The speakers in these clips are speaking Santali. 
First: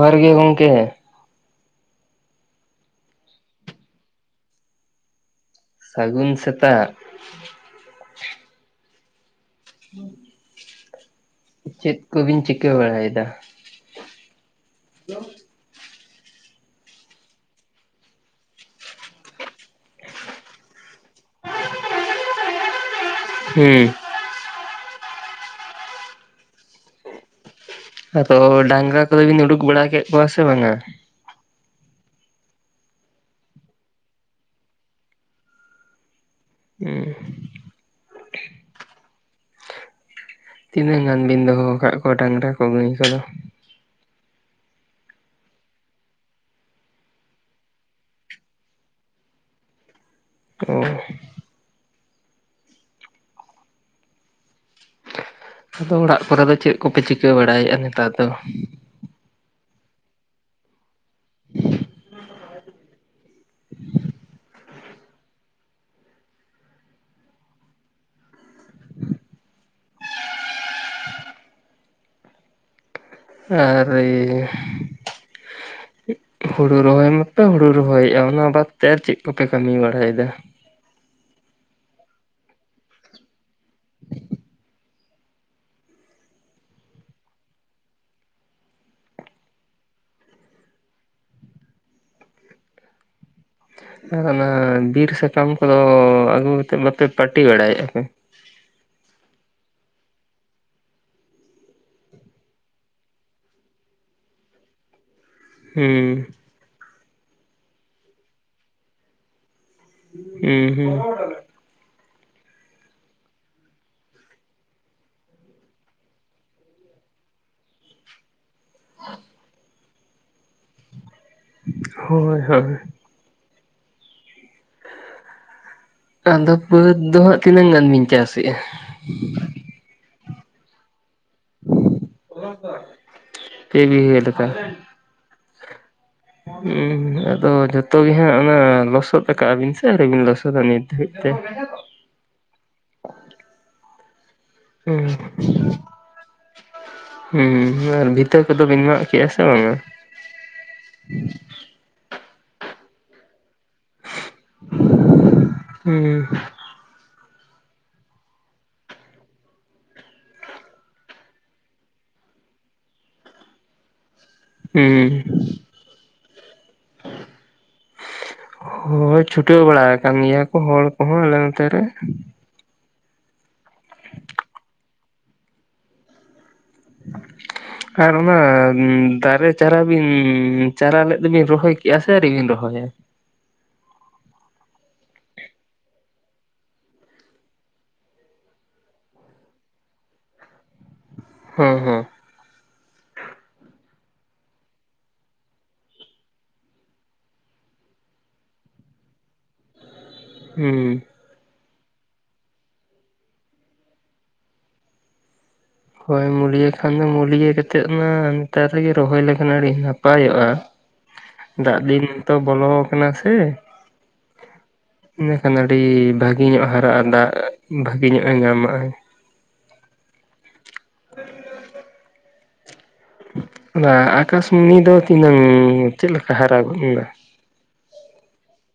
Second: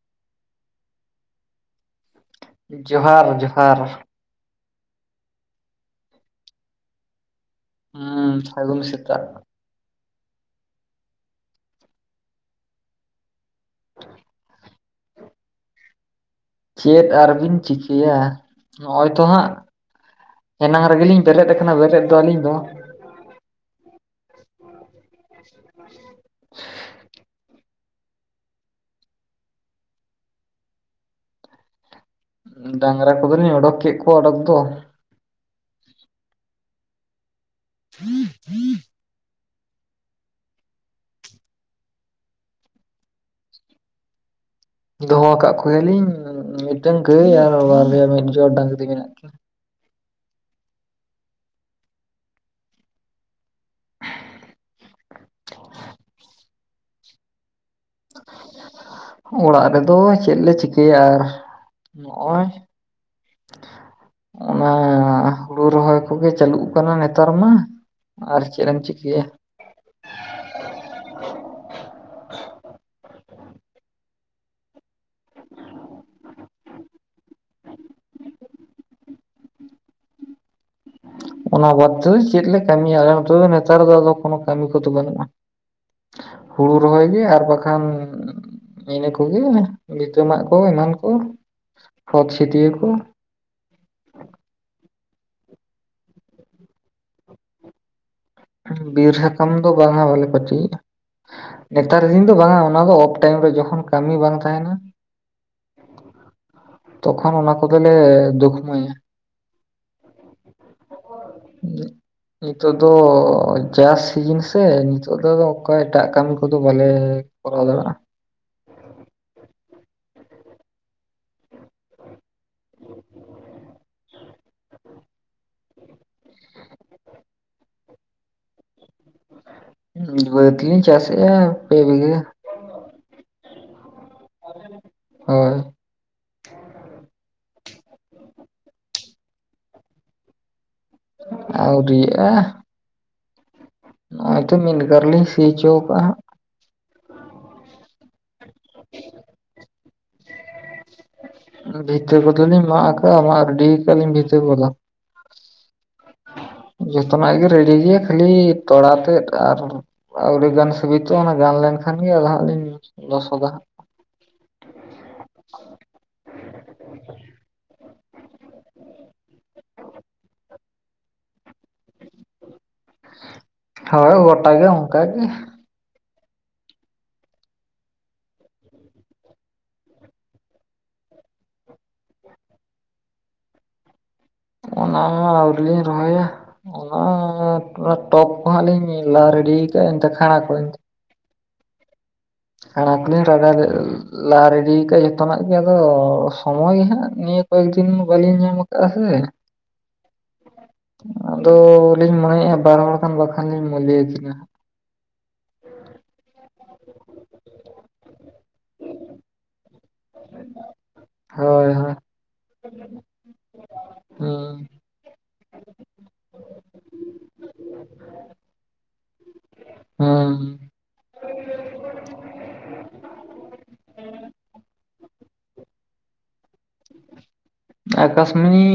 ᱡᱚᱦᱟᱨ ᱜᱮ ᱜᱚᱢᱠᱮ ᱡᱚᱦᱟᱨ ᱡᱚᱦᱟᱨ ᱥᱟᱹᱜᱩᱱ ᱥᱮᱛᱟᱜ ᱦᱩᱸ ᱥᱟᱜᱩᱱ ᱥᱮᱛᱟᱜ [unintelligible] ᱪᱮᱫ ᱠᱚᱵᱤᱱ ᱪᱤᱠᱟᱹ ᱵᱟᱲᱟᱭᱫᱟ ᱦᱮᱞᱳ [inaudible] ᱪᱮᱫ ᱟᱨᱵᱤᱱ ᱪᱤᱠᱟᱹᱭᱟ ᱱᱚᱜᱼᱚᱭ ᱛᱚ ᱦᱟᱸᱜ ᱮᱱᱟᱝ ᱨᱮᱜᱮᱞᱤᱧ ᱵᱮᱨᱮᱫ ᱟᱠᱟᱱᱟ ᱵᱮᱨᱮᱫ ᱫᱚ ᱟᱹᱞᱤᱧ ᱫᱚ ᱦᱩᱸ [unintelligible] ᱟᱫᱚ ᱰᱟᱝᱨᱟ ᱠᱚᱫᱚ ᱵᱤᱱ ᱩᱰᱩᱠ ᱵᱟᱲᱟ ᱠᱮᱫ ᱠᱚᱣᱟ ᱥᱮ ᱵᱟᱝ-ᱟ ᱰᱟᱝᱨᱟ ᱠᱚᱫᱚᱞᱤᱧ ᱚᱰᱚᱠ ᱠᱮᱫ ᱠᱚᱣᱟ ᱚᱰᱚᱠ ᱫᱚ ᱦᱩᱸ [inaudible] ᱛᱤᱱᱟᱹᱜ ᱜᱟᱱ ᱵᱤᱱ ᱫᱚᱦᱚ ᱟᱠᱟᱫ ᱠᱚᱣᱟ ᱰᱟᱝᱨᱟ ᱠᱚ ᱜᱟᱹᱭ ᱠᱚᱫᱚ ᱫᱚᱦᱚ ᱟᱠᱟᱫ ᱠᱚᱜᱮᱭᱟᱞᱤᱧ ᱢᱤᱫᱴᱟᱝ ᱜᱟᱹᱭ ᱟᱨ ᱢᱤᱫ ᱡᱚᱲ ᱰᱟᱝᱨᱤ ᱢᱮᱱᱟᱜ ᱠᱤᱱᱟ ᱚ ᱟᱫᱚ ᱚᱲᱟᱜ ᱠᱚᱨᱮ ᱫᱚ ᱪᱮᱫ ᱠᱚᱯᱮ ᱪᱤᱠᱟᱹ ᱵᱟᱲᱟᱭᱮᱫᱼᱟ ᱱᱮᱛᱟᱨ ᱫᱚ ᱚᱲᱟᱜ ᱨᱮᱫᱚ ᱪᱮᱫ ᱞᱮ ᱪᱤᱠᱟᱹᱭᱟ ᱟᱨ ᱱᱚᱜᱼᱚᱭ [inaudible] ᱚᱱᱟ ᱦᱩᱲᱩ ᱨᱚᱦᱚᱭ ᱠᱚᱜᱮ ᱪᱟᱹᱞᱩᱜ ᱠᱟᱱᱟ ᱱᱮᱛᱟᱨ ᱢᱟ ᱟᱨ ᱪᱮᱫ ᱮᱢ ᱪᱤᱠᱟᱹᱭᱟ ᱟᱨ ᱤᱭᱟᱹ ᱦᱩᱲᱩ ᱨᱚᱦᱚᱭ ᱢᱟᱯᱮ ᱦᱩᱲᱩ ᱨᱚᱦᱚᱭᱮᱫᱼᱟ ᱚᱱᱟ ᱵᱟᱫᱛᱮ ᱟᱨ ᱪᱮᱫ ᱠᱚᱯᱮ ᱠᱟᱹᱢᱤ ᱵᱟᱲᱟᱭᱮᱫᱟ ᱚᱱᱟ ᱵᱟᱫᱽ ᱛᱮᱫᱚ ᱪᱮᱫ ᱞᱮ ᱠᱟᱹᱢᱤᱭᱟ ᱟᱞᱮ ᱫᱚ ᱱᱮᱛᱟᱨ ᱫᱚ ᱟᱫᱚ ᱠᱳᱱᱳ ᱠᱟᱹᱢᱤ ᱠᱚᱫᱚ ᱵᱟᱹᱱᱩᱜᱼᱟ [unintelligible] ᱦᱩᱲᱩ ᱨᱚᱦᱚᱭ ᱜᱮ ᱟᱨ ᱵᱟᱠᱷᱟᱱ ᱤᱱᱟᱹ ᱠᱚᱜᱮ ᱱᱤᱛᱟᱹᱚᱢᱟᱜ ᱠᱚ ᱮᱢᱟᱱ ᱠᱚ ᱠᱷᱚᱛ ᱪᱷᱤᱴᱤᱭᱟᱹ ᱠᱚ ᱟᱨ ᱚᱱᱟ ᱵᱤᱨ ᱥᱟᱠᱟᱢ ᱠᱚᱫᱚ ᱟᱹᱜᱩ ᱠᱟᱛᱮᱫ ᱵᱟᱯᱮ ᱯᱟᱹᱴᱤ ᱵᱟᱲᱟᱭᱮᱫᱼᱟ ᱯᱮ ᱵᱤᱨ ᱥᱟᱠᱟᱢ ᱫᱚ ᱵᱟᱝᱼᱟ ᱵᱟᱞᱮ ᱯᱟᱴᱤᱭᱮᱜᱼᱟ ᱱᱮᱛᱟᱨ ᱫᱤᱱ ᱫᱚ ᱵᱟᱝᱼᱟ ᱚᱱᱟ ᱫᱚ ᱚᱯᱷ ᱴᱟᱭᱤᱢ ᱨᱮ ᱡᱚᱠᱷᱚᱱ ᱠᱟᱹᱢᱤ ᱵᱟᱝ ᱛᱟᱦᱮᱸᱱᱟ ᱦᱩᱸ ᱛᱚᱠᱷᱚᱱ ᱚᱱᱟ ᱠᱚᱫᱚᱞᱮ ᱫᱩᱠᱷᱢᱟᱹᱭᱟ ᱦᱮᱸ ᱦᱮᱸ ᱱᱤᱛᱚᱜ ᱫᱚ ᱚ ᱪᱟᱥ ᱥᱤᱡᱤᱱ ᱥᱮ ᱱᱤᱛᱚᱜ ᱫᱚ ᱟᱫᱚ ᱮᱴᱟᱜ ᱠᱟᱹᱢᱤ ᱠᱚᱫᱚ ᱵᱟᱞᱮ ᱠᱚᱨᱟᱣ ᱫᱟᱲᱮᱭᱟᱜᱼᱟ [unintelligible] ᱦᱳᱭ ᱦᱳᱭ ᱟᱫᱚ ᱵᱟᱹᱫᱽ ᱫᱚ ᱦᱟᱸᱜ ᱛᱤᱱᱟᱹᱜ ᱜᱟᱱ ᱵᱤᱱ ᱪᱟᱥ ᱮᱫᱼᱟ? ᱵᱟᱹᱫ ᱞᱤᱧ ᱪᱟᱥ ᱮᱫᱟ ᱯᱮ ᱵᱤᱜᱷᱟᱹ ᱯᱮ ᱵᱤᱜᱷᱟᱹ ᱞᱮᱠᱟ ᱦᱳᱭ ᱩᱸ ᱟᱫᱚ ᱡᱚᱛᱚ ᱜᱮ ᱦᱟᱸᱜ ᱚᱱᱟ ᱞᱚᱥᱚᱫ ᱠᱟᱜᱼᱟ ᱵᱤᱱ ᱥᱮ ᱟᱣᱨᱤ ᱵᱤᱱ ᱞᱚᱥᱚᱫᱟ ᱱᱤᱛ ᱫᱷᱟᱹᱵᱤᱡ ᱛᱮ? ᱟᱣᱨᱤᱭᱟᱜᱼᱟ ᱱᱚᱜ-ᱚᱭ ᱛᱚ ᱢᱤᱫ ᱜᱟᱨ ᱦᱩᱸ ᱞᱤᱧ ᱥᱤ ᱦᱚᱪᱚ ᱠᱟᱜᱼᱟ ᱦᱟᱸᱜ ᱦᱩᱸ ᱟᱨ ᱵᱷᱤᱛᱟᱹ ᱠᱚᱫᱚ ᱵᱤᱱ ᱢᱟᱜ ᱠᱮᱜᱼᱟ ᱥᱮ ᱵᱟᱝᱼᱟ [inaudible] ᱵᱷᱤᱛᱟᱹ ᱠᱚᱫᱚ ᱞᱤᱧ ᱢᱟᱜ ᱠᱟᱜᱼᱟ ᱢᱟᱜ ᱨᱤᱰᱤ ᱠᱟᱜᱼᱟ ᱞᱤᱧ ᱵᱷᱤᱛᱟᱹ ᱠᱚᱫᱚ ᱦᱮᱸ ᱡᱚᱛᱚᱱᱟᱜ ᱜᱮ ᱨᱮᱰᱤ ᱜᱮᱭᱟ ᱠᱷᱟᱹᱞᱤ ᱛᱚᱲᱟ ᱛᱮᱫ ᱟᱨ ᱟᱹᱣᱨᱤ ᱜᱟᱱ ᱥᱩᱵᱤᱛᱜᱚᱼᱚᱱᱟ ᱜᱟᱱ ᱞᱮᱱᱠᱷᱟᱱ ᱜᱮ ᱟᱫᱚ ᱦᱟᱜ ᱞᱤᱧ ᱞᱚᱥᱚᱫᱟ ᱦᱟᱸᱜ ᱦᱩᱸ ᱦᱳᱭ ᱪᱷᱩᱴᱟᱹᱣ ᱵᱟᱲᱟ ᱠᱟᱱ ᱜᱮᱭᱟ ᱠᱚ ᱦᱚᱲ ᱠᱚᱦᱚᱸ ᱟᱞᱮ ᱱᱚᱛᱮ ᱨᱮ ᱦᱚᱭ ᱜᱚᱴᱟᱜ ᱜᱮ ᱚᱱᱠᱟ ᱜᱮ [inaudible] ᱟᱨ ᱚᱱᱟ ᱫᱟᱨᱮ ᱪᱟᱨᱟ ᱵᱤᱱ ᱪᱟᱨᱟ ᱞᱮᱫ ᱫᱚᱵᱤᱱ ᱨᱚᱦᱚᱭ ᱠᱮᱜᱼᱟ ᱥᱮ ᱟᱹᱣᱨᱤ ᱵᱤᱱ ᱨᱚᱦᱚᱭᱟ? ᱚᱱᱟ ᱢᱟ ᱟᱹᱣᱨᱤ ᱞᱤᱧ ᱨᱚᱦᱚᱭᱟ ᱚᱱᱟ ᱴᱚᱵ ᱠᱚᱦᱟᱸ ᱞᱤᱧ ᱞᱟ ᱨᱮᱰᱤ ᱠᱟᱜᱼᱟ ᱮᱱᱛᱮ ᱠᱷᱟᱸᱲᱟ ᱠᱷᱚᱸᱲᱮ ᱠᱚ ᱦᱮᱸ ᱦᱮᱸ [unintelligible] ᱞᱟ ᱨᱮᱰᱤ ᱠᱟᱫ ᱡᱚᱛᱚᱱᱟᱜ ᱜᱮ ᱟᱫᱚ ᱥᱚᱢᱚᱭ ᱜᱮ ᱦᱟᱜ ᱱᱤᱭᱟᱹ ᱠᱚᱭᱮᱠ ᱫᱤᱱ ᱵᱟᱹᱞᱤᱧ ᱧᱟᱢ ᱠᱟᱜ ᱟ ᱥᱮ ᱦᱩᱸ ᱟᱫᱚᱞᱤᱧ ᱢᱚᱱᱮᱭᱮᱫᱼᱟ ᱵᱟᱨ ᱦᱚᱲ ᱠᱟᱱ ᱵᱟᱠᱷᱟᱱ ᱞᱤᱧ ᱢᱩᱞᱤᱭᱟᱹ ᱠᱤᱱᱟ ᱦᱳᱭ ᱢᱩᱞᱭᱟᱹ ᱠᱷᱟᱱ ᱫᱚ ᱢᱩᱞᱭᱟᱹ ᱠᱟᱛᱮᱫ ᱱᱟ ᱱᱮᱛᱟᱨ ᱨᱮᱜᱮ ᱨᱚᱦᱚᱭ ᱞᱮᱠᱷᱟᱱ ᱟᱹᱰᱤ ᱱᱟᱯᱟᱭᱚᱜᱼᱟ ᱦᱳᱭ ᱫᱟᱜ ᱦᱳᱭ ᱫᱤᱱ ᱛᱚ ᱵᱚᱞᱚ ᱟᱠᱟᱱᱟ ᱥᱮ ᱦᱩ ᱤᱱᱟᱹᱠᱷᱟᱱ ᱟᱹᱰᱤ ᱵᱷᱟᱜᱮ ᱧᱚᱜ ᱦᱟᱨᱟᱜᱼᱟ ᱫᱟᱜ ᱵᱷᱟᱜᱮ ᱧᱚᱜ ᱮ ᱧᱟᱢᱟᱜ ᱟᱭ ᱦᱮᱸ [unintelligible] ᱚᱱᱟ ᱟᱠᱟᱥᱢᱩᱱᱤ ᱫᱚ ᱛᱤᱱᱟᱹᱝ ᱪᱮᱫᱞᱮᱠᱟ ᱦᱟᱨᱟ ᱜᱚᱫ ᱮᱱᱟ ᱟᱠᱟᱥᱢᱩᱱᱤ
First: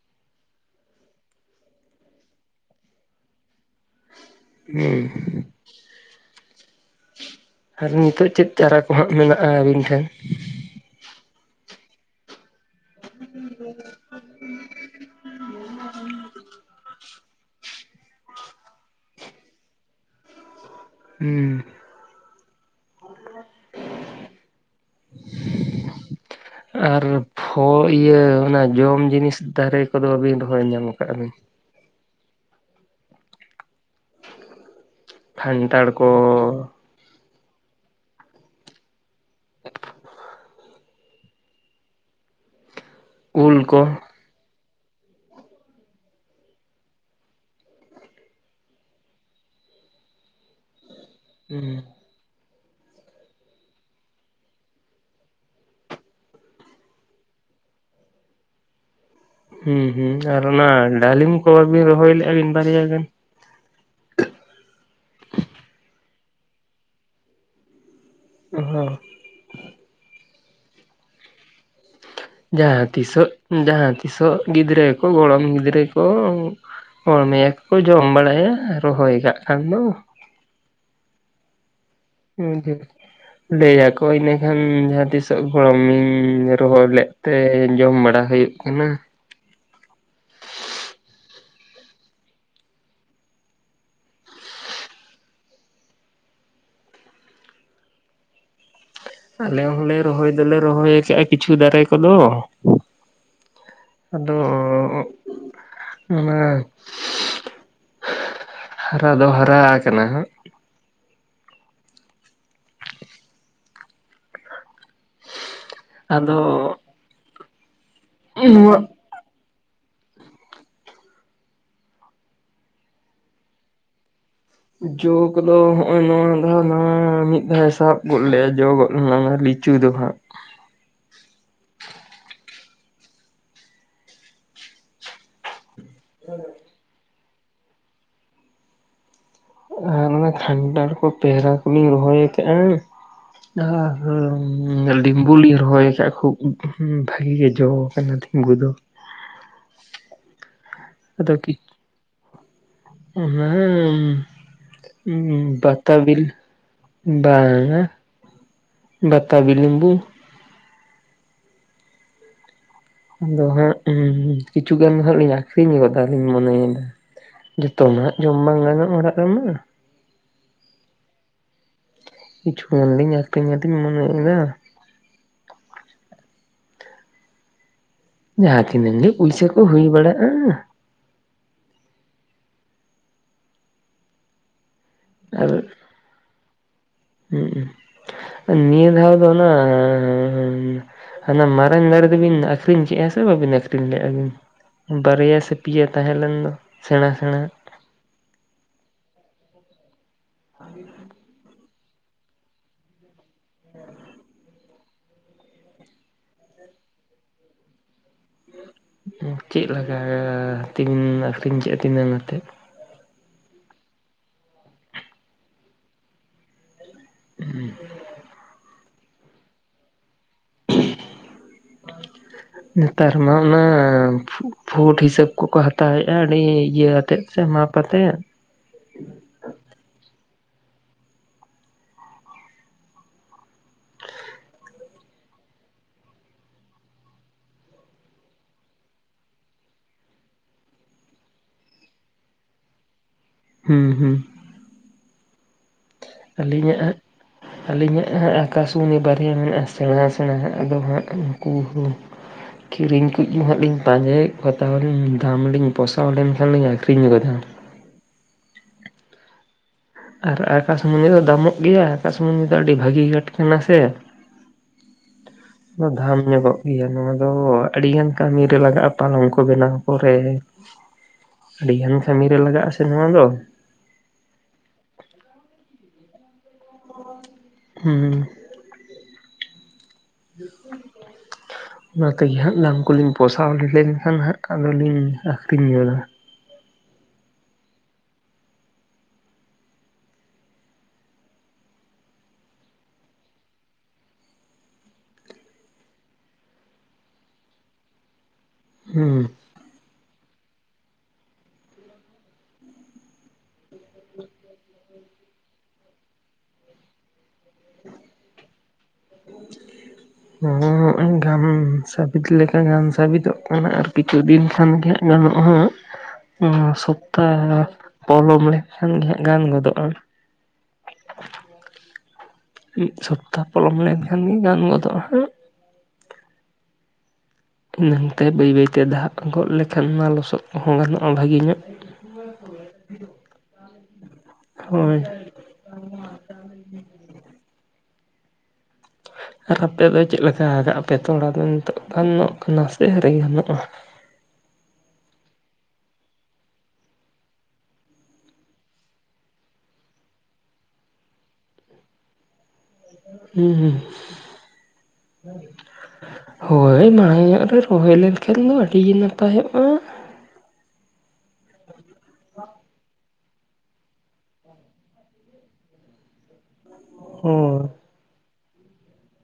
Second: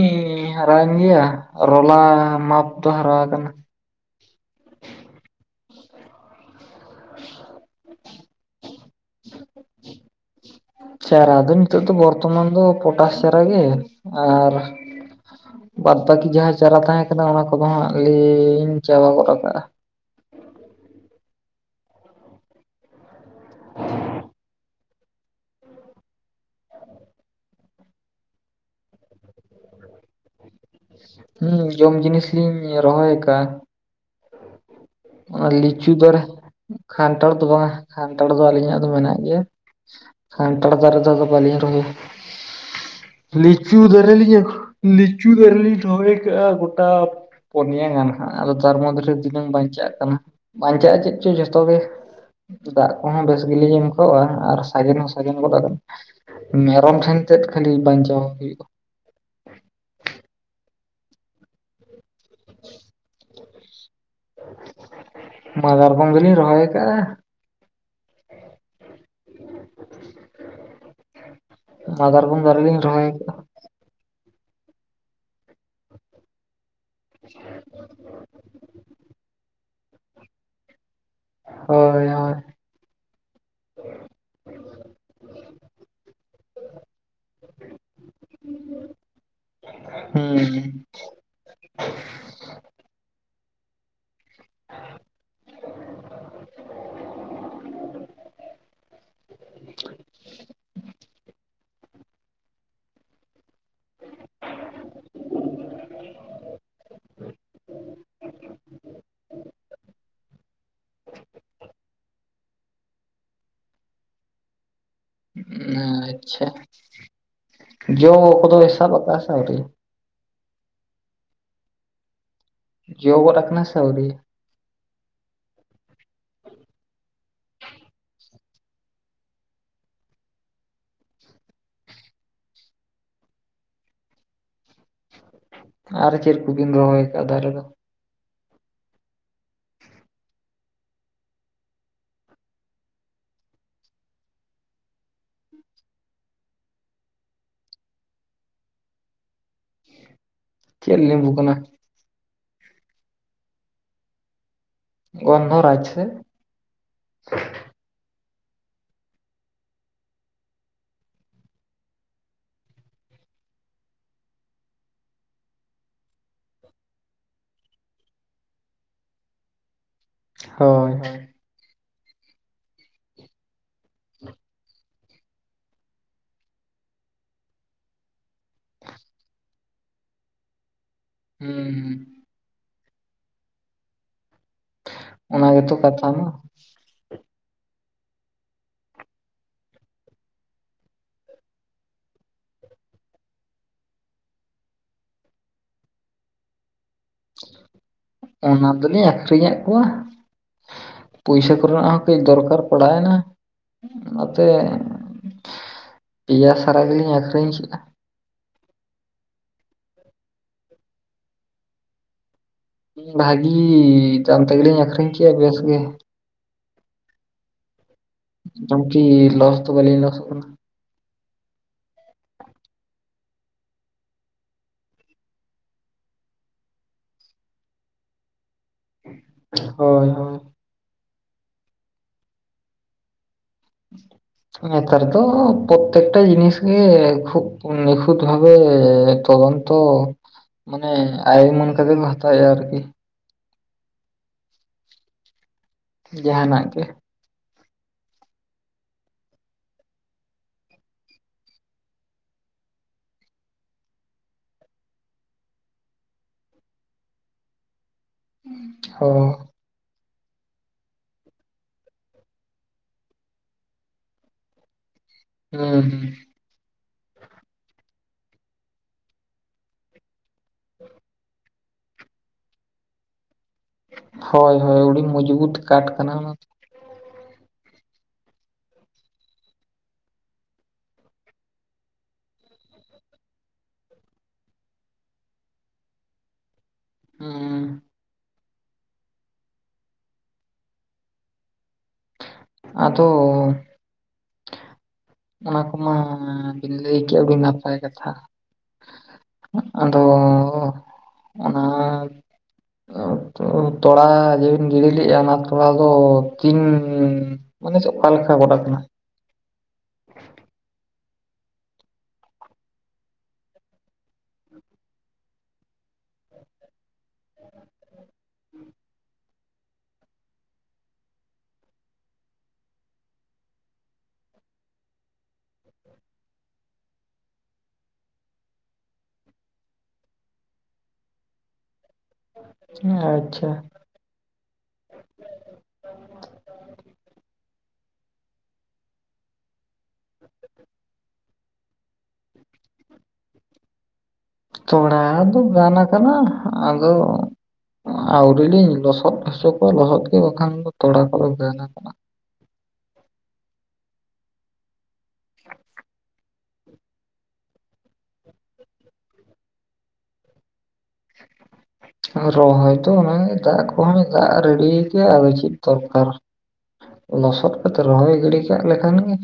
ᱦᱟᱨᱟᱭᱮᱱ ᱜᱮᱭᱟ ᱨᱚᱞᱟ ᱢᱟᱯ ᱫᱚ ᱦᱟᱨᱟ ᱠᱟᱱᱟ ᱦᱮᱸ ᱟᱨ ᱱᱤᱛᱚᱜ ᱪᱮᱫ ᱪᱟᱨᱟ ᱠᱚ ᱦᱟᱸᱜ ᱢᱮᱱᱟᱜᱼᱟ ᱟᱹᱵᱤᱱ ᱴᱷᱮᱱ ᱪᱟᱨᱟᱫᱚ ᱱᱤᱛᱚᱜ ᱫᱚ ᱵᱚᱨᱛᱚᱢᱟᱱ ᱫᱚ ᱯᱚᱴᱟᱥ ᱪᱟᱨᱟ ᱜᱮ ᱟᱨ ᱵᱟᱫᱽ ᱵᱟᱹᱠᱤ ᱡᱟᱦᱟᱸ ᱪᱟᱨᱟ ᱛᱟᱦᱮᱸ ᱠᱟᱱᱟ ᱚᱱᱟ ᱠᱚᱫᱚ ᱦᱟᱜ ᱞᱤᱧ ᱪᱟᱵᱟ ᱜᱚᱫ ᱠᱟᱜᱼᱟ ᱦᱮᱸ ᱟᱨ ᱯᱷᱚ ᱤᱭᱟᱹ ᱚᱱᱟ ᱡᱚᱢ ᱡᱤᱱᱤᱥ ᱫᱟᱨᱮ ᱠᱚᱫᱚ ᱵᱤᱱ ᱨᱚᱦᱚᱭ ᱧᱟᱢ ᱟᱠᱟᱫᱼᱟ ᱵᱤᱱ ᱦᱩ ᱡᱚᱢ ᱡᱤᱱᱤᱥᱞᱤᱧ ᱨᱚᱦᱚᱭ ᱠᱟᱜ ᱚᱱᱟ ᱠᱷᱟᱱᱴᱟᱲ ᱞᱤᱪᱩ ᱠᱚ ᱫᱟᱨᱮ ᱠᱷᱟᱱᱴᱷᱟᱲ ᱫᱚ ᱵᱟᱝ ᱟ ᱠᱷᱟᱱᱴᱷᱟᱲ ᱫᱚ ᱟᱹᱞᱤᱧᱟᱜ ᱫᱚ ᱢᱮᱱᱟᱜ ᱜᱮᱭᱟ ᱠᱷᱟᱱᱴᱷᱟᱲ ᱫᱟᱨᱮ ᱫᱚ ᱵᱟᱞᱤᱧ ᱨᱚᱦᱚᱭ ᱩᱞ ᱞᱤᱪᱩ ᱠᱚ ᱫᱟᱹᱨᱮ ᱞᱤᱧ ᱞᱤᱪᱩ ᱫᱟᱹᱨᱮ ᱞᱤᱧ ᱨᱚᱦᱚᱭ ᱜᱳᱴᱟ ᱯᱚᱱᱭᱟ ᱜᱟᱱᱼᱟ ᱟᱫᱚ ᱛᱟᱨ ᱢᱚᱫᱽᱫᱷᱮ ᱨᱮ ᱛᱤᱱᱟᱹᱢ ᱵᱟᱧᱪᱟᱜ ᱵᱟᱧᱪᱟᱜᱼᱟ ᱪᱮᱫ ᱪᱚ ᱡᱚᱛᱚ ᱜᱮ ᱦᱩᱸ ᱫᱟᱜ ᱠᱚᱦᱚᱸ ᱵᱮᱥ ᱜᱮᱞᱤᱧ ᱮᱢ ᱠᱟᱜ ᱟ ᱟᱨ ᱥᱟᱜᱮᱱ ᱦᱚᱸ ᱥᱡᱮᱱ ᱜᱚᱫ ᱠᱟᱱᱟ ᱢᱮᱨᱚᱢ ᱴᱷᱮᱱ ᱛᱮᱫ ᱠᱷᱟᱹᱞᱤ ᱵᱟᱧᱪᱟᱣ ᱦᱩᱭᱩᱜᱼᱟ ᱦᱩᱸ ᱦᱩᱸ ᱟᱨ ᱚᱱᱟ ᱰᱟᱞᱤᱢ ᱠᱚ ᱵᱟᱵᱤᱱ ᱨᱚᱦᱚᱭ ᱞᱮᱫᱼᱟ ᱢᱤᱱ ᱵᱟᱨᱭᱟ ᱜᱟᱱ ᱢᱟᱫᱟᱨᱜᱚᱢ ᱫᱚᱞᱤᱧ ᱨᱚᱦᱚᱭ ᱠᱟᱜᱼᱟ ᱦᱚ ᱢᱟᱫᱟᱨᱜᱚᱢ ᱫᱟᱨᱮ ᱞᱤᱧ ᱡᱟᱦᱟᱸ ᱨᱚᱦᱚᱭ ᱛᱤᱥᱚᱜ ᱠᱟᱜᱼᱟ ᱡᱟᱦᱟᱸ ᱛᱤᱥᱚᱜ ᱜᱤᱫᱽᱨᱟᱹ ᱠᱚ ᱜᱚᱲᱚᱢ ᱜᱤᱫᱽᱨᱟᱹ ᱠᱚ ᱚ ᱱᱤᱭᱟᱹ ᱠᱩ ᱡᱚᱢ ᱵᱟᱲᱟᱭᱟ ᱨᱚᱦᱚᱭ ᱠᱟᱜ ᱠᱷᱟᱱ ᱫᱚ ᱾ ᱦᱳᱭ ᱦᱚ [inaudible] ᱞᱟᱹᱭ ᱟᱠᱚ ᱤᱱᱟᱹ ᱠᱷᱟᱱ ᱡᱟᱦᱟᱸ ᱛᱤᱥᱚᱜ ᱜᱚᱲᱚᱢᱤᱧ ᱨᱚᱦᱚᱭ ᱞᱮᱫ ᱛᱮ ᱡᱚᱢ ᱵᱟᱲᱟ ᱦᱩᱭᱩᱜ ᱮᱢᱟ ᱦᱩᱸᱢ ᱾ ᱟᱞᱮ ᱦᱚᱸᱞᱮ ᱨᱚᱦᱚᱭ ᱫᱚᱞᱮ ᱨᱚᱦᱚᱭ ᱠᱟᱜᱼᱟ ᱠᱤᱪᱷᱩ ᱫᱟᱨᱮ ᱠᱚᱫᱚ ᱾ ᱟᱫᱚ ᱚᱻ ᱚᱱᱟ ᱦᱟᱨᱟ ᱫᱚ ᱦᱟᱨᱟ ᱠᱟᱱᱟ ᱦᱟᱸᱜ ᱟᱫᱚ ᱟᱪᱪᱷᱟ ᱡᱚ ᱠᱚᱫᱚ ᱱᱚᱣᱟ ᱥᱟᱵ ᱟᱠᱟᱫ ᱟ ᱥᱮ ᱟᱹᱣᱨᱤ ᱡᱚ ᱜᱚᱫ ᱟᱠᱟᱱᱟ ᱥᱮ ᱟᱹᱭᱨᱤ ᱡᱚ ᱠᱚᱫᱚ ᱦᱚᱜᱼᱚᱭ ᱱᱚᱣᱟ ᱫᱷᱟᱣ ᱢᱤᱫ ᱫᱷᱟᱣ ᱥᱟᱵ ᱜᱚᱫ ᱞᱮᱭᱟ ᱡᱚ ᱜᱚᱫ ᱞᱮᱱᱟ ᱞᱤ ᱪᱩ ᱫᱚᱦᱟᱜ ᱟᱨ ᱪᱮᱫ ᱠᱩᱵᱤᱱ ᱨᱚᱦᱚᱭ ᱠᱟᱜᱼᱟ ᱫᱟᱨᱮ ᱫᱚ ᱟᱨ ᱚᱱᱟ ᱠᱷᱟᱱᱴᱷᱟᱲ ᱠᱚ ᱯᱮᱦᱨᱟ ᱠᱚᱞᱤᱧ ᱨᱚᱦᱚᱭ ᱟᱠᱟᱫᱼᱟ ᱟᱨ ᱞᱤᱢᱵᱩᱞ ᱞᱤᱧ ᱨᱚᱦᱚᱭ ᱟᱠᱟᱫ ᱠᱷᱩᱵ ᱵᱷᱟᱜᱤ ᱜᱮ ᱡᱚ ᱟᱠᱟᱱᱟ ᱛᱤᱧ ᱜᱚ ᱫᱚ ᱪᱮᱜ ᱞᱮᱵᱩ ᱠᱟᱱᱟ? [unintelligible] ᱜᱚᱱᱫᱷᱚᱨᱟᱡᱽ ᱵᱟᱛᱟ ᱥᱮ ᱵᱤᱞᱤ ᱵᱟᱝᱼᱟ ᱵᱟᱛᱟᱵᱤ ᱞᱤᱢᱵᱩ ᱾ ᱟᱫᱚ ᱦᱟᱸᱜ ᱩᱢ ᱠᱤᱪᱷᱩ ᱜᱟᱱ ᱫᱚ ᱦᱟᱸᱜ ᱞᱤᱧ ᱟᱠᱷᱨᱤᱧ ᱜᱚᱫᱟᱞᱤᱧ ᱢᱚᱱᱮᱭᱫᱟ ᱾ ᱡᱚᱛᱚ ᱱᱟ ᱦᱟᱸᱜ ᱡᱚᱢ ᱵᱟᱝ ᱜᱟᱱᱚᱜ-ᱟ ᱚᱲᱟᱜ ᱨᱮᱢᱟ ᱦᱳᱭ ᱾ ᱠᱤᱪᱷᱩᱴᱟ ᱜᱟᱱ ᱞᱤᱧ ᱟᱹᱠᱷᱨᱟᱤᱧ ᱟᱫᱤᱧ ᱢᱚᱱᱮᱭ ᱮᱫᱟ ᱾ ᱡᱟᱦᱟᱸ ᱛᱤᱱᱟᱝ ᱜᱮ ᱯᱩᱭᱥᱟᱹ ᱠᱚ ᱦᱩᱭ ᱵᱟᱲᱟᱜᱼᱟ ᱾ ᱩᱸᱢᱻ ᱚᱱᱟ ᱜᱮᱛᱚ ᱠᱟᱛᱷᱟ ᱢᱟ ᱩᱸ ᱱᱤᱭᱟᱹ [unintelligible] ᱫᱚ ᱚᱱᱟᱻ ᱦᱟᱱᱟ ᱢᱟᱨᱟᱝ ᱫᱟᱨᱮ ᱫᱚᱵᱤᱱ ᱟᱹᱠᱷᱨᱤᱧ ᱠᱮᱡᱼᱟ ᱥᱮ ᱵᱟᱹᱵᱤᱱ ᱟᱹᱷᱨᱤᱧ ᱞᱮᱫᱼᱟ ᱵᱤᱱ? ᱵᱟᱨᱭᱟ ᱥᱮ ᱯᱤᱭᱟᱹ ᱛᱟᱦᱮᱸ ᱞᱮᱱ ᱫᱚ ᱥᱮᱬᱟ ᱥᱮᱬᱟ ᱚᱱᱟ ᱫᱚᱞᱤᱧ ᱟᱠᱷᱨᱤᱧ ᱟᱜ ᱠᱚᱣᱟ ᱾ ᱯᱚᱭᱥᱟ ᱠᱚᱨᱮᱱᱟᱜ ᱦᱚᱸ ᱠᱟᱹᱡ ᱫᱚᱨᱠᱟᱨ ᱯᱟᱲᱟᱣ ᱮᱱᱟ ᱱᱚᱛᱮ ᱯᱮᱭᱟ ᱥᱟᱨᱟ ᱜᱮᱞᱤᱧ ᱟᱠᱷᱨᱤᱧ ᱪᱮᱜᱼᱟ ᱾ ᱪᱮᱜ ᱞᱟᱜᱟ ᱛᱤᱢᱤᱱ ᱟᱠᱷᱨᱤᱧ ᱠᱮ ᱛᱤᱱᱟᱹᱜ ᱟᱛᱮ? ᱵᱷᱟᱜᱤ ᱛᱟᱢ ᱛᱮᱜᱮ ᱞᱤᱧ ᱟᱠᱷᱨᱤᱧ ᱠᱮ ᱟ ᱵᱮᱥ ᱜᱮ ᱾ [inaudible] [unintelligible] ᱞᱚᱥ ᱫᱚ ᱵᱟᱞᱤᱧ ᱞᱚᱥᱚᱜ ᱠᱟᱱᱟ ᱾ [inaudible] ᱱᱮᱛᱟᱨ ᱢᱟ ᱚᱱᱟ ᱯᱷᱩ-ᱯᱷᱩᱴ ᱦᱤᱥᱟᱹᱵ ᱠᱚᱠᱚ ᱦᱟᱛᱟᱣ ᱮᱜᱼᱟ ᱟᱹᱰᱤ ᱤᱭᱟᱹ ᱟᱛᱮᱫ ᱾ ᱥᱮ ᱢᱟᱯ ᱟᱛᱮ ᱾ ᱦᱳᱭ ᱦᱳ [inaudible] ᱧᱮᱛᱟᱨ ᱫᱚ ᱯᱨᱚᱛᱮᱠᱴᱟ ᱡᱤᱱᱤᱥ ᱜᱮ ᱠᱷᱩᱵ ᱱᱤᱠᱷᱩᱸᱛ ᱵᱷᱟᱵᱷᱮ ᱛᱚᱫᱚᱱᱛᱚ ᱢᱟᱱᱮ ᱟᱭ ᱩᱢᱟᱱ ᱠᱟᱛᱮ ᱵᱚ ᱦᱟᱛᱟᱭᱮᱜ-ᱟ ᱟᱨᱠᱤ ᱾ ᱦᱩᱸ ᱦᱩᱸ ᱾ ᱡᱟᱦᱟᱱᱟᱜ ᱟᱹᱞᱤᱧ ᱜᱮ ᱟ-ᱟᱜ ᱟᱹᱞᱤᱧᱟᱜ ᱦᱟᱸᱜ ᱟᱠᱟᱥᱢᱩᱱᱤ ᱵᱟᱨᱭᱟ ᱢᱮᱱᱟᱜᱼᱟ ᱥᱮᱬᱟ-ᱥᱮᱬᱟ ᱦᱟᱸᱜ ᱟᱫᱚ ᱦᱟᱸᱜ ᱩᱱᱠᱩ ᱦᱚᱸ ᱠᱤᱨᱤᱧ ᱠᱩᱡ ᱜᱤ ᱦᱟᱸᱜ ᱞᱤᱧ ᱯᱟᱸᱡᱟᱭᱮᱜ ᱠᱚ ᱛᱟᱦᱚᱞᱮᱞᱤᱧ ᱫᱟᱢ ᱞᱤᱧ ᱯᱚᱥᱟᱣ ᱞᱮᱱᱠᱷᱟᱱ ᱞᱤᱧ ᱟᱹᱠᱷᱨᱤᱧ ᱜᱚᱫᱟ ᱾ ᱦᱚᱸ ᱟᱨ ᱟᱠᱟᱥᱢᱩᱱᱤ ᱫᱚ ᱫᱟᱢᱚᱜ ᱜᱮᱭᱟ ᱟᱠᱟᱥᱢᱩᱱᱤ ᱫᱚ ᱟᱹᱰᱤ ᱵᱷᱟᱹᱜᱤ ᱠᱟᱸᱴ ᱠᱟᱱᱟ ᱥᱮ ᱦᱩᱸ ᱦᱩᱸ ᱫᱷᱟᱢ ᱧᱚᱜᱚᱜ ᱤᱭᱟᱹ ᱱᱚᱣᱟ ᱫᱚ ᱟᱹᱰᱤ ᱜᱟᱱ ᱠᱟᱹᱢᱤ ᱨᱮ ᱞᱟᱜᱟᱜᱼᱟ ᱯᱟᱞᱚᱝ ᱠᱚ ᱵᱮᱱᱟᱣ ᱠᱚᱨᱮ ᱟᱹᱰᱤ ᱜᱟᱱ ᱠᱟᱹᱢᱤᱨ ᱨᱮ ᱞᱟᱜᱟᱜᱼᱟ ᱥᱮ ᱱᱚᱣᱟ ᱫᱚ ᱦᱳᱭ ᱦᱳᱭ ᱟᱹᱰᱤ ᱢᱩᱡᱽᱵᱩᱛ ᱠᱟᱴ ᱠᱟᱱᱟ ᱚᱱᱟ [inaudible] ᱦᱩᱸ ᱚᱱᱟ ᱛᱮᱜᱮ ᱦᱟᱸᱜ ᱫᱟᱢ ᱠᱚᱞᱤᱧ ᱯᱚᱥᱟᱣ ᱞᱮᱱᱠᱷᱟᱱ ᱦᱟᱸᱜ ᱟᱫᱚᱞᱤᱧ ᱟᱹᱠᱷᱨᱤᱧ ᱧᱚᱜᱟ ᱩᱸ ᱾ ᱟᱫᱚ ᱚᱱᱟ ᱠᱚᱢᱟ ᱵᱤᱱ ᱞᱟᱹᱭ ᱠᱮᱜ-ᱟ ᱟᱹᱰᱤ ᱱᱟᱯᱟᱭ ᱠᱟᱛᱷᱟ ᱾ ᱦᱩᱸ ᱾ ᱟᱫᱚ ᱚᱱᱟ [unintelligible] ᱛᱚᱲᱟ ᱡᱮ ᱵᱤᱱ ᱜᱤᱲᱤ ᱮᱜᱼᱟ ᱚᱱᱟ ᱛᱚᱲᱟ ᱫᱚ ᱛᱤᱱ ᱢᱟᱱᱮ ᱥᱮ ᱚᱠᱟ ᱞᱮᱠᱟ ᱜᱚᱰᱟ ᱠᱟᱱᱟ? [inaudible] ᱱᱚ ᱚ-ᱤᱧ ᱜᱟᱱ ᱥᱟᱵᱤᱛ ᱞᱮᱠᱟ ᱜᱟᱱ ᱥᱟᱵᱤᱫᱚᱜ ᱠᱟᱱᱟ ᱟᱨ ᱠᱤᱪᱷᱩ ᱫᱤᱱ ᱠᱷᱟᱱ ᱜᱮ ᱜᱟᱱᱚᱜ ᱟ ᱦᱮᱸ ᱥᱚᱯᱛᱟ ᱯᱚᱞᱚᱢ ᱞᱮᱱᱠᱷᱟᱱ ᱜᱮ ᱦᱟᱸᱜ ᱜᱟᱱ ᱜᱚᱫᱚᱜᱼᱟ ᱢᱤᱫ ᱥᱚᱯᱛᱟᱦ ᱯᱚᱞᱚᱢ ᱞᱮᱱᱠᱷᱟᱱ ᱜᱮ ᱜᱟᱱ ᱜᱚᱫᱚᱜᱼᱟ ᱮᱱᱟᱹᱝᱛᱮ ᱵᱟᱹᱭ ᱵᱟᱹᱭᱛᱮ ᱫᱟᱜ ᱜᱚᱫ ᱞᱮᱠᱷᱟᱱ ᱚᱱᱟ ᱞᱚᱥᱚᱫ ᱠᱚᱦᱚᱸ ᱜᱟᱱᱚᱜᱼᱟ ᱵᱷᱟᱹᱜᱮ ᱧᱚᱜ ᱟᱪᱪᱷᱟ ᱦᱳᱭ ᱟᱨ ᱟᱯᱮ ᱫᱚ ᱪᱮᱫ ᱞᱮᱠᱟ ᱠᱟᱜ ᱟ ᱯᱮ ᱛᱚᱲᱟ ᱫᱚ ᱱᱤᱛᱚᱜ ᱜᱟᱱᱚᱜ ᱠᱟᱱᱟ ᱥᱮ ᱟᱹᱨᱤ ᱜᱟᱱᱚᱜᱼᱟ ᱛᱚᱲᱟ ᱫᱚ ᱜᱟᱱ ᱠᱟᱱᱟ ᱟᱫᱚ ᱟᱹᱣᱨᱤᱞᱤᱧ ᱞᱚᱥᱚᱫ ᱦᱚᱪᱚ ᱠᱚᱣᱟ ᱞᱚᱥᱚᱫ ᱜᱮ ᱵᱟᱠᱷᱟᱱ ᱫᱚ ᱛᱚᱲᱟ ᱠᱚᱫᱚ ᱜᱟᱱ ᱠᱟᱱᱟ ᱦᱩᱸ ᱦᱩᱸ ᱦᱳᱭ ᱢᱟᱲᱟᱝ ᱧᱚᱜ ᱨᱮ ᱨᱚᱦᱚᱭ ᱞᱮᱱᱠᱷᱟᱱ ᱫᱚ ᱟᱹᱰᱤᱜᱮ ᱱᱟᱯᱟᱭᱚᱜᱼᱟ ᱨᱚᱦᱚᱭ ᱛᱚ ᱚᱱᱟ ᱮᱴᱟᱜ ᱠᱚᱦᱚᱸ ᱫᱟᱜ ᱨᱮᱰᱤ ᱠᱟᱜ ᱟ ᱟᱫᱚ ᱪᱮᱫ ᱫᱚᱨᱠᱟᱨ ᱞᱚᱥᱚᱫ ᱦᱳᱭ ᱠᱟᱛᱮ ᱨᱚᱦᱚᱭ ᱜᱤᱰᱤ ᱠᱟᱜ ᱞᱮᱠᱷᱟᱱ ᱜᱮ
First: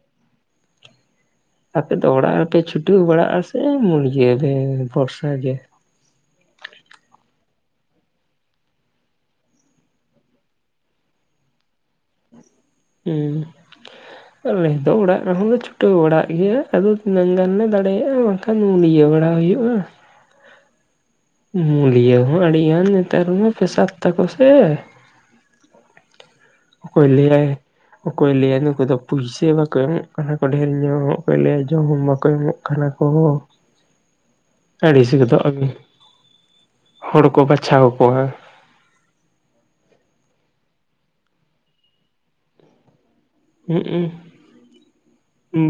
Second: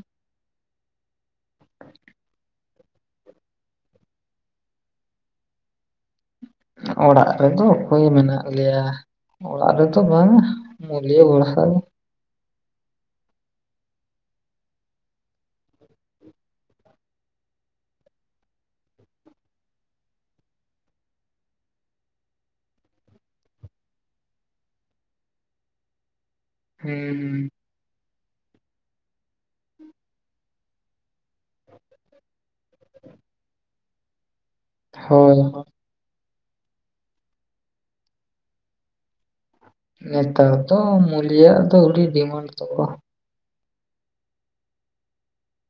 ᱟᱯᱮᱫᱚ ᱚᱲᱟᱜ ᱨᱮᱯᱮ ᱪᱷᱩᱴᱟᱹᱣ ᱵᱟᱲᱟᱜᱼᱟ ᱥᱮ ᱢᱩᱨᱜᱤᱭᱟᱹ ᱮ ᱵᱷᱚᱨᱥᱟ ᱜᱮ ᱚᱲᱟᱜ ᱨᱮᱫᱚ ᱚᱠᱚᱭ ᱢᱮᱱᱟᱜ ᱞᱮᱭᱟ ᱚᱲᱟᱜ ᱨᱮᱫᱚ ᱵᱟᱝᱟ ᱢᱩᱞᱭᱟᱹ [unintelligible] ᱨᱮ ᱦᱩᱸ ᱟᱞᱮ ᱫᱚ ᱚᱲᱟᱜ ᱨᱮᱦᱚᱸ ᱫᱚ ᱪᱷᱩᱴᱟᱹᱣ ᱵᱟᱲᱟᱜ ᱜᱮᱭᱟ ᱟᱫᱚ ᱛᱤᱱᱟᱹᱝ ᱜᱟᱱᱞᱮ ᱫᱟᱲᱮᱭᱟᱜᱼᱟ ᱠᱷᱟᱱ ᱢᱩᱞᱭᱟᱹ ᱵᱟᱲᱟ ᱦᱩᱭᱩᱜᱼᱟ ᱢᱩᱞᱤᱭᱟᱹ ᱦᱚᱸ ᱟᱹᱰᱤᱜᱟᱱ ᱱᱮᱛᱟᱨᱢᱟ ᱯᱮᱥᱟ ᱛᱟᱠᱚ ᱥᱮ ᱚᱠᱚᱭ ᱦᱩᱸ ᱞᱟᱹᱭᱟᱭ ᱚᱠᱚᱭ ᱞᱟᱹᱭᱟ ᱱᱩᱠᱩ ᱫᱚ ᱯᱩᱭᱥᱟᱹ ᱵᱟᱠᱚ ᱮᱢᱚᱜ ᱠᱟᱱᱟ ᱠᱚ ᱰᱷᱮᱨ ᱧᱚᱜ, ᱚᱠᱚᱭ ᱞᱟᱹᱭᱟ ᱡᱚᱢ ᱵᱟᱠᱚ ᱮᱢᱚᱜ ᱠᱟᱱᱟ ᱠᱚ ᱟᱹᱲᱤᱥ ᱦᱳᱭ ᱜᱚᱫᱚᱜ ᱦᱳᱭ ᱟᱹᱵᱤᱱ ᱦᱚᱲ ᱠᱚ ᱵᱟᱪᱷᱟᱣ ᱠᱚᱣᱟ ᱱᱮᱛᱟᱨ ᱫᱚ ᱢᱩᱞᱤᱭᱟᱜ ᱫᱚ ᱟᱹᱰᱤ ᱰᱤᱢᱟᱱᱰ ᱛᱟᱠᱚ ᱦᱩᱸᱜ-ᱩ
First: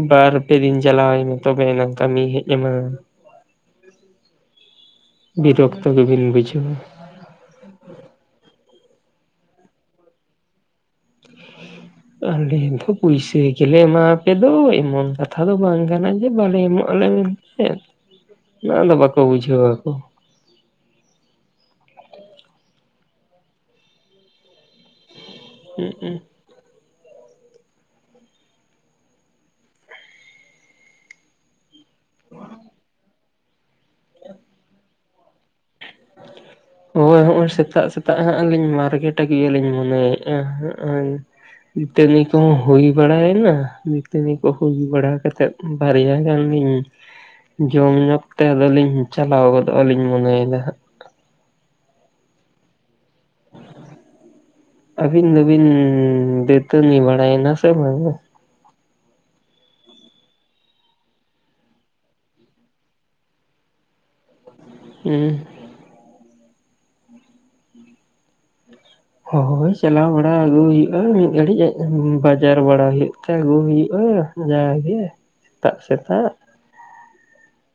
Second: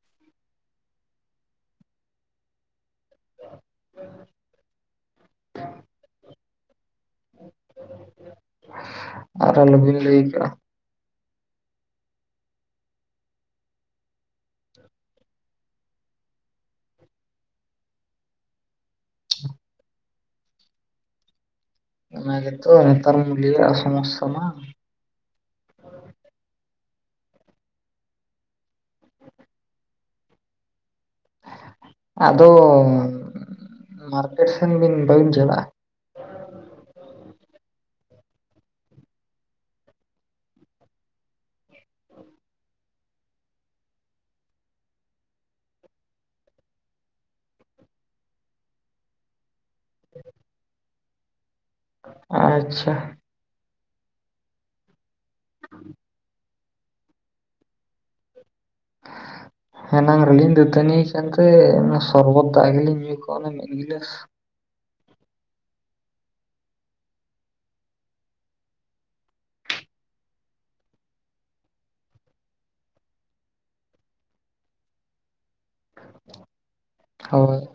ᱵᱟᱨᱯᱮ ᱫᱤᱱ ᱪᱟᱞᱟᱣᱟᱭ ᱢᱮ ᱛᱚᱵᱮᱭᱟᱱᱟᱝ ᱠᱟᱹᱢᱤᱭ ᱦᱮᱡ ᱟᱢᱟ ᱵᱤᱨᱚᱠᱛᱚ ᱜᱮᱵᱤᱱ ᱵᱩᱡᱷᱟᱹᱣᱟ ᱟᱨ ᱟᱞᱚᱵᱤᱱ ᱞᱟᱹᱭ ᱠᱟᱜᱼᱟ ᱟᱞᱮ ᱫᱚ ᱯᱩᱭᱥᱟᱹ ᱜᱮᱞᱮ ᱮᱢᱟᱣᱟᱯᱮ ᱫᱚ ᱮᱢᱚᱱ ᱠᱟᱛᱷᱟ ᱫᱚ ᱵᱟᱝ ᱠᱟᱱᱟ ᱡᱮ ᱵᱟᱞᱮ ᱮᱢᱚᱜ ᱟᱞᱮ ᱦᱮᱸ ᱱᱚᱣᱟ ᱫᱚ ᱵᱟᱠᱚ ᱵᱩᱡᱷᱟᱹᱣᱟᱠᱚ᱾ ᱚᱱᱟ ᱜᱮᱛᱚ ᱱᱮᱛᱟᱨ ᱢᱩᱞᱭᱟᱹ ᱟᱜ ᱥᱚᱢᱚᱥᱥᱟ ᱢᱟ ᱦᱩᱸᱜ-ᱩᱜ [inaudible] ᱟᱫᱚ ᱢᱟᱨᱠᱮᱴ ᱥᱮᱱ ᱵᱤᱱ ᱵᱟᱹᱵᱤᱱ ᱪᱟᱞᱟᱜᱼᱟ ᱦᱳᱭ ᱦᱚᱸᱜᱼᱚᱭ ᱥᱮᱛᱟᱜ ᱥᱮᱛᱟᱜ ᱦᱟᱸᱜ-ᱞᱤᱧ ᱢᱟᱨᱜᱮᱴ ᱟᱹᱜᱮᱭᱟᱞᱤᱧ ᱢᱚᱱᱮᱭᱮᱫᱼᱟ ᱜᱤᱛᱟᱹᱱᱤ ᱠᱚᱦᱚᱸ ᱦᱩᱭ ᱵᱟᱲᱟᱭᱮᱱᱟ ᱜᱤᱛᱟᱹᱱᱤ ᱠᱚ ᱦᱩᱭ ᱵᱟᱲᱟ ᱠᱟᱛᱮᱫ ᱵᱟᱨᱭᱟ ᱜᱟᱱᱞᱤᱧ ᱡᱚᱢ ᱧᱚᱜᱽ ᱛᱮ ᱟᱫᱚᱞᱤᱧ ᱪᱟᱞᱟᱣ ᱜᱚᱫᱚᱜᱼᱟ ᱞᱤᱧ ᱢᱚᱱᱮᱭ ᱫᱟ ᱦᱟᱸᱜ ᱟᱪᱷᱟ ᱟᱵᱤᱱ ᱫᱚᱵᱤᱱ ᱫᱟᱹᱛᱟᱹᱱᱤ ᱵᱟᱲᱟᱭᱱᱟ ᱥᱮ ᱵᱟᱝᱟ ᱮᱱᱟᱝ ᱨᱮᱞᱤᱤᱧ ᱫᱟᱹᱛᱟᱹᱱᱤ ᱠᱟᱱᱛᱮ ᱚᱱᱟ ᱥᱚᱨᱵᱚᱛ ᱫᱟᱜ ᱜᱮᱞᱤᱧ ᱧᱩ ᱠᱚᱣᱱᱟ ᱢᱤᱫ ᱜᱤᱞᱟᱹᱥ ᱦᱩᱸ ᱦᱳᱭ ᱪᱟᱞᱟᱣ ᱵᱟᱲᱟ ᱟᱹᱜᱩ ᱦᱩᱭᱩᱜᱼᱟ ᱢᱤᱫ ᱜᱷᱲᱤᱡ ᱮᱸᱜ ᱵᱟᱡᱟᱨ ᱵᱟᱲᱟ ᱦᱩᱭᱩᱜ ᱛᱮ ᱟᱹᱜᱩ ᱦᱩᱭᱩᱜᱼᱟ ᱡᱟᱜᱮ ᱥᱮᱛᱟᱜ ᱥᱮᱛᱟᱜ ᱦᱳᱭ